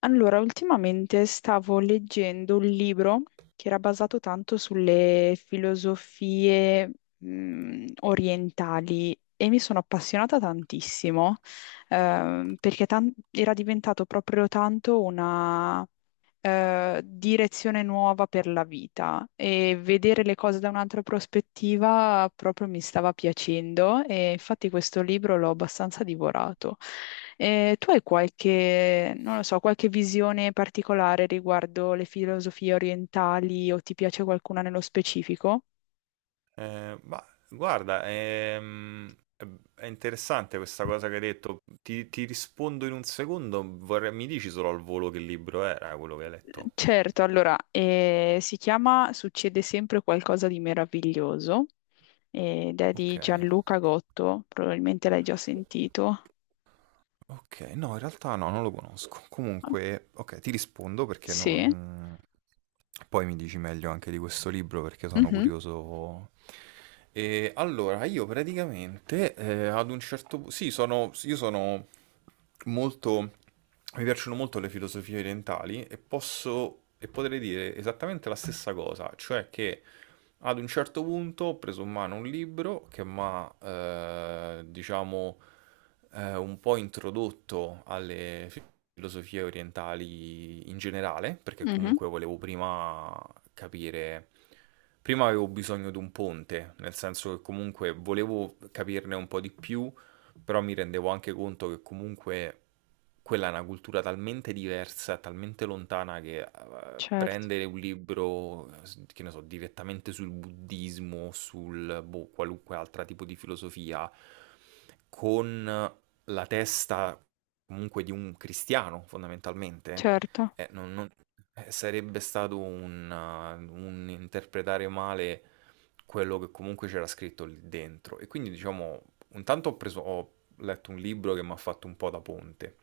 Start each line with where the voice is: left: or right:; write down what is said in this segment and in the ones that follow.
left: Allora, ultimamente stavo leggendo un libro che era basato tanto sulle filosofie, orientali, e mi sono appassionata tantissimo, perché era diventato proprio tanto direzione nuova per la vita, e vedere le cose da un'altra prospettiva proprio mi stava piacendo, e infatti questo libro l'ho abbastanza divorato. Tu hai qualche, non lo so, qualche visione particolare riguardo le filosofie orientali, o ti piace qualcuna nello specifico?
right: Ma guarda, è interessante questa cosa che hai detto. Ti rispondo in un secondo. Mi dici solo al volo che libro era quello che hai letto?
left: Certo, allora, si chiama Succede sempre qualcosa di meraviglioso, ed è di
right: Ok.
left: Gianluca Gotto, probabilmente l'hai già sentito.
right: Ok, no, in realtà no, non lo conosco. Comunque, ok, ti rispondo perché
left: Sì,
right: non... poi mi dici meglio anche di questo libro perché sono
left: mhm,
right: curioso. E allora, io praticamente ad un certo punto... Sì, sono... io sono molto... Mi piacciono molto le filosofie orientali e e potrei dire esattamente la stessa cosa, cioè che... Ad un certo punto ho preso in mano un libro che mi ha, diciamo, un po' introdotto alle filosofie orientali in generale, perché
left: mhm,
right: comunque volevo prima capire, prima avevo bisogno di un ponte, nel senso che comunque volevo capirne un po' di più, però mi rendevo anche conto che comunque quella è una cultura talmente diversa, talmente lontana che
left: certo,
right: prendere un libro, che ne so, direttamente sul buddismo, sul boh, qualunque altro tipo di filosofia, con la testa comunque di un cristiano, fondamentalmente,
left: certo,
right: eh, non- non- sarebbe stato un interpretare male quello che comunque c'era scritto lì dentro. E quindi, diciamo, intanto ho letto un libro che mi ha fatto un po' da ponte,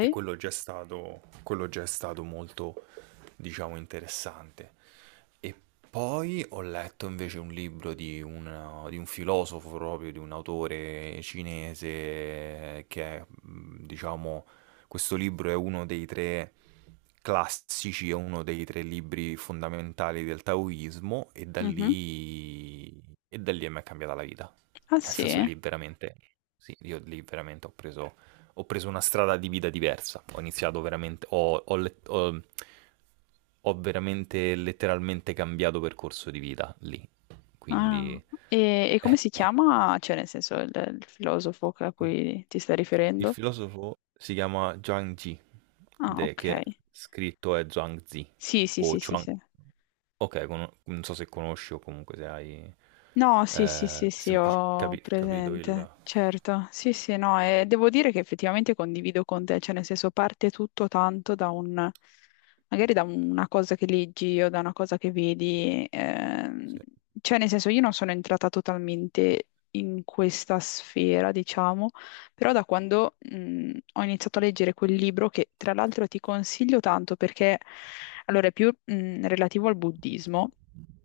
right: e quello già è stato molto, diciamo, interessante. E poi ho letto invece un libro di un filosofo proprio, di un autore cinese che è, diciamo, questo libro è uno dei tre classici, è uno dei tre libri fondamentali del taoismo, e da
left: Mhm.
right: lì, e da lì a me è cambiata la vita.
left: Ah
right: Nel senso
left: sì?
right: lì veramente, sì, io lì veramente ho preso una strada di vita diversa. Ho iniziato veramente, ho veramente letteralmente cambiato percorso di vita lì. Quindi...
left: Ah, e, come
right: eh,
left: si
right: eh.
left: chiama, cioè nel senso il filosofo a
right: Mh.
left: cui ti stai
right: Il
left: riferendo?
right: filosofo si chiama Zhuang Zi,
left: Ah,
right: de
left: ok.
right: che scritto è Zhuangzi
left: Sì, sì,
right: o
left: sì, sì,
right: Chuang,
left: sì.
right: okay, cono non so se conosci o comunque se hai,
left: No, sì, sì, sì, sì,
right: semplic
left: ho
right: capi capito il
left: presente, certo. Sì, sì, no, e devo dire che effettivamente condivido con te, cioè nel senso parte tutto tanto da un, magari da una cosa che leggi o da una cosa che vedi,
right: sì.
left: cioè nel senso io non sono entrata totalmente in questa sfera, diciamo, però da quando, ho iniziato a leggere quel libro, che tra l'altro ti consiglio tanto perché, allora, è più, relativo al buddismo.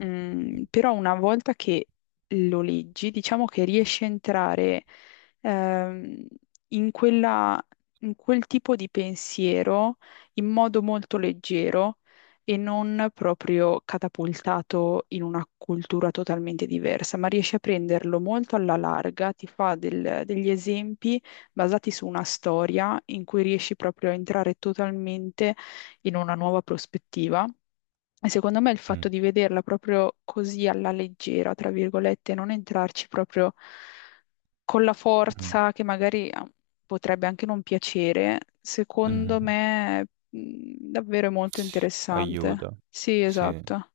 left: Mm, però una volta che lo leggi, diciamo che riesci a entrare ehm, in in quel tipo di pensiero in modo molto leggero, e non proprio catapultato in una cultura totalmente diversa, ma riesci a prenderlo molto alla larga, ti fa degli esempi basati su una storia in cui riesci proprio a entrare totalmente in una nuova prospettiva. E secondo me il
right: Mh.
left: fatto di vederla proprio così alla leggera, tra virgolette, non entrarci proprio con la
right: Mh-mh.
left: forza che magari potrebbe anche non piacere, secondo
right: Mh-mh-mh.
left: me davvero è molto interessante.
right: Aiuta.
left: Sì,
right: Sì.
left: esatto,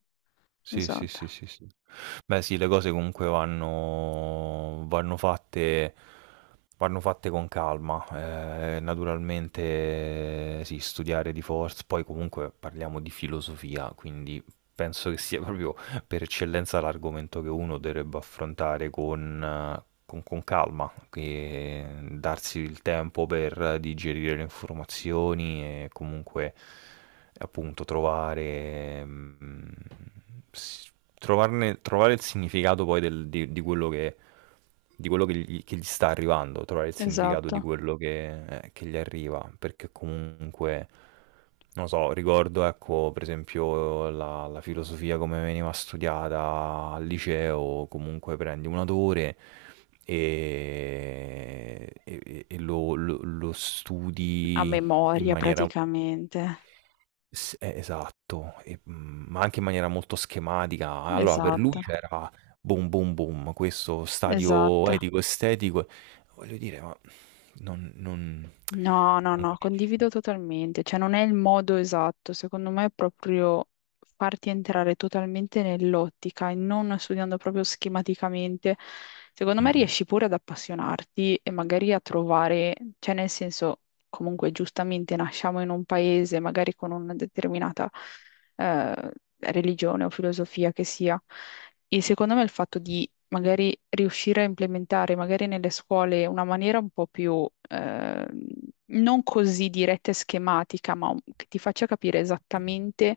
right: Sì, sì,
left: esatto,
right: sì, sì, sì. Beh sì, le cose comunque vanno fatte con calma. Naturalmente sì, studiare di forz poi comunque parliamo di filosofia, quindi penso che sia proprio per eccellenza l'argomento che uno dovrebbe affrontare con calma, che darsi il tempo per digerire le informazioni e comunque appunto trovare, s- trovare il significato di quello che che gli sta arrivando, trovare il significato di
left: esatto.
right: quello che gli arriva, perché comunque, non so, ricordo, ecco, per esempio la filosofia come veniva studiata al liceo, comunque prendi un autore e lo
left: A
right: studi in
left: memoria
right: maniera,
left: praticamente.
right: S esatto, ma anche in maniera molto schematica. Allora per lui
left: Esatto,
right: c'era boom, boom, boom, questo stadio
left: esatto.
right: etico, estetico, voglio dire, ma non non
left: No, no,
right: non
left: no,
right: capisci.
left: condivido totalmente, cioè non è il modo esatto, secondo me è proprio farti entrare totalmente nell'ottica, e non studiando proprio schematicamente, secondo me
right: Mh-mh,
left: riesci pure ad appassionarti e magari a trovare, cioè nel senso, comunque giustamente nasciamo in un paese magari con una determinata eh, religione o filosofia che sia. E secondo me il fatto di magari riuscire a implementare magari nelle scuole una maniera un po' più non così diretta e schematica, ma che ti faccia capire esattamente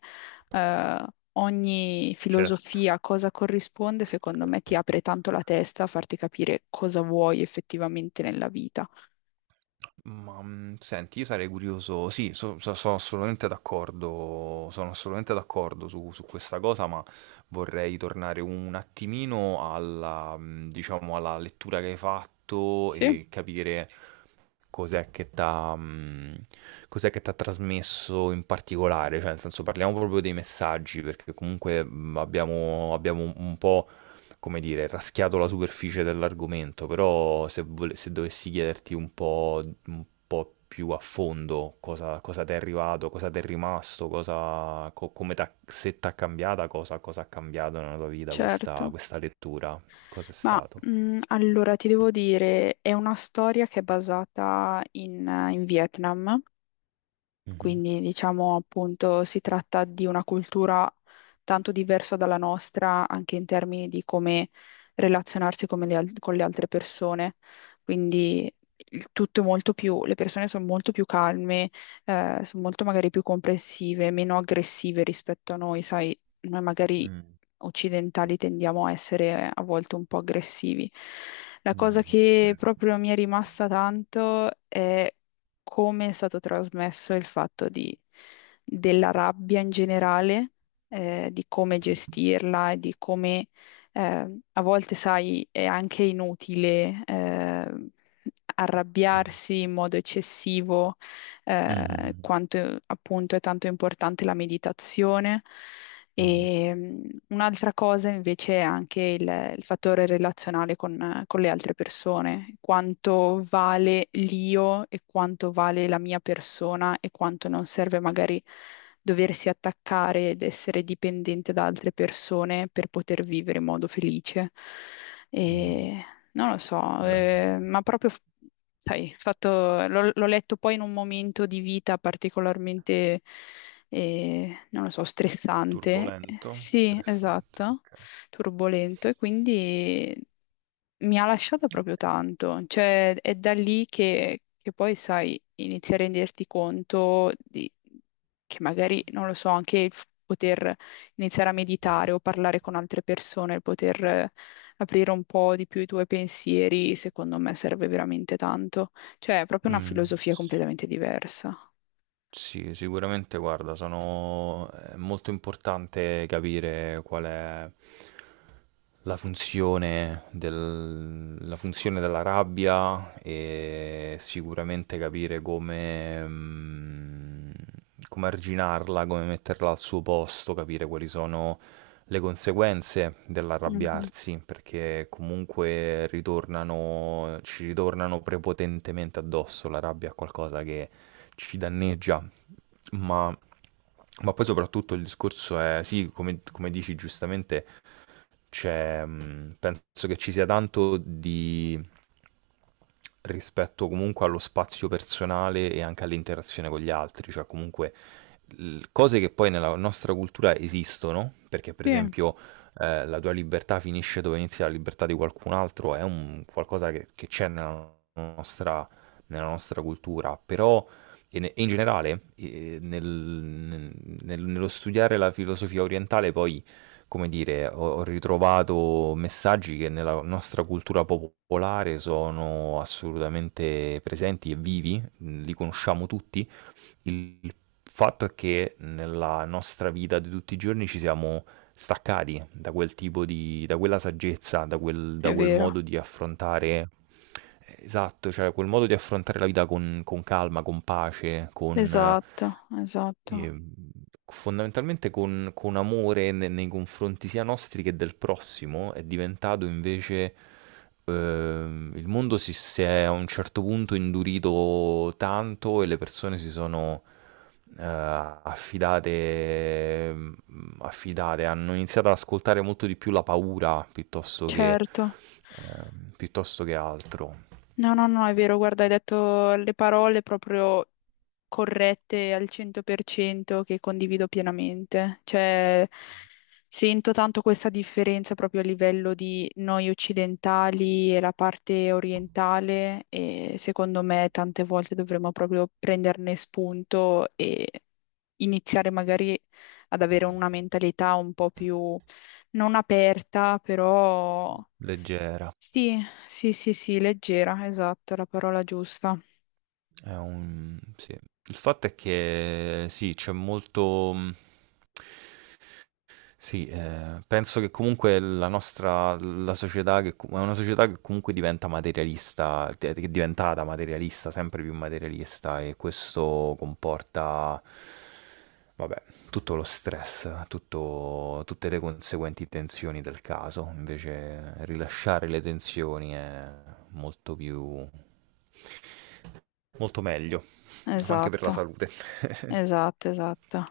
left: eh, ogni
right: certo.
left: filosofia, cosa corrisponde, secondo me ti apre tanto la testa a farti capire cosa vuoi effettivamente nella vita.
right: Ma senti, io sarei curioso, sì, sono assolutamente d'accordo, su questa cosa, ma vorrei tornare un attimino alla, diciamo, alla lettura che hai fatto
left: Sì,
right: e capire cos'è che t'ha, mh, cos'è che t'ha trasmesso in particolare, cioè nel senso parliamo proprio dei messaggi, perché comunque abbiamo un po', come dire, raschiato la superficie dell'argomento, però se dovessi chiederti un po' più a fondo cosa, ti è arrivato, cosa ti è rimasto, cosa, co- come t'ha- se ti ha cambiata, cosa ha cambiato nella tua vita
left: certo.
right: questa lettura, cosa è
left: Ma
right: stato?
left: allora ti devo dire, è una storia che è basata in in Vietnam.
right: Mhm.
left: Quindi, diciamo, appunto, si tratta di una cultura tanto diversa dalla nostra, anche in termini di come relazionarsi, come le con le altre persone. Quindi il tutto è molto più, le persone sono molto più calme, sono molto magari più comprensive, meno aggressive rispetto a noi, sai, noi magari
right: Mm,
left: occidentali tendiamo a essere a volte un po' aggressivi. La cosa
right: mhm,
left: che
right: bene.
left: proprio mi è rimasta tanto è come è stato trasmesso il della rabbia in generale, di come
right: Mm,
left: gestirla e di come a volte, sai, è anche inutile arrabbiarsi in modo eccessivo,
right: mhm,
left: quanto appunto è tanto importante la meditazione.
right: mhm,
left: E un'altra cosa invece è anche il fattore relazionale con le altre persone, quanto vale l'io e quanto vale la mia persona, e quanto non serve magari doversi attaccare ed essere dipendente da altre persone per poter vivere in modo felice.
right: mhm,
left: E non lo so,
right: bene.
left: ma proprio, sai, l'ho letto poi in un momento di vita particolarmente, e non lo so, stressante.
right: Turbolento,
left: Sì,
right: stressante,
left: esatto,
right: ok.
left: turbolento, e quindi mi ha lasciato proprio tanto. Cioè, è da lì che poi, sai, inizi a renderti che magari, non lo so, anche poter iniziare a meditare o parlare con altre persone, il poter aprire un po' di più i tuoi pensieri, secondo me serve veramente tanto. Cioè, è proprio una
right: Mm.
left: filosofia completamente diversa.
right: Sì, sicuramente, guarda, è molto importante capire qual è la funzione della rabbia, e sicuramente capire come arginarla, come metterla al suo posto, capire quali sono le conseguenze
left: Mhm.
right: dell'arrabbiarsi, perché comunque ci ritornano prepotentemente addosso. La rabbia è qualcosa che ci danneggia, ma, ma poi soprattutto il discorso è, sì, come dici giustamente, penso che ci sia tanto di rispetto comunque allo spazio personale e anche all'interazione con gli altri, cioè comunque cose che poi nella nostra cultura esistono, perché per
left: Sì,
right: esempio la tua libertà finisce dove inizia la libertà di qualcun altro, è un qualcosa che c'è nella nostra cultura, però e in generale nello studiare la filosofia orientale poi, come dire, ho ritrovato messaggi che nella nostra cultura popolare sono assolutamente presenti e vivi, li conosciamo tutti. Il fatto è che nella nostra vita di tutti i giorni ci siamo staccati da quel tipo di, da quella saggezza, da
left: è
right: quel
left: vero.
right: modo di affrontare, esatto, cioè quel modo di affrontare la vita con calma, con pace, con...
left: Esatto, esatto,
right: Ehm, fondamentalmente con amore ne nei confronti sia nostri che del prossimo, è diventato invece, il mondo si è a un certo punto indurito tanto e le persone si sono, affidate, hanno iniziato ad ascoltare molto di più la paura piuttosto che,
left: certo.
right: piuttosto che altro.
left: No, no, no, è vero, guarda, hai detto le parole proprio corrette al 100% che condivido pienamente. Cioè, sento tanto questa differenza proprio a livello di noi occidentali e la parte orientale, e secondo me tante volte dovremmo proprio prenderne spunto e iniziare magari ad avere una mentalità un po' più non aperta, però
right: Leggera.
left: sì, sì, sì, sì, leggera, esatto, è la parola giusta.
right: È un sì. Il fatto è che sì, sì, penso che comunque la società che com è una società che comunque diventa materialista, che è diventata materialista, sempre più materialista, e questo comporta, vabbè, tutto lo stress, tutto tutte le conseguenti tensioni del caso. Invece rilasciare le tensioni è molto più Molto meglio, anche per la
left: Esatto,
right: salute.
left: esatto, esatto.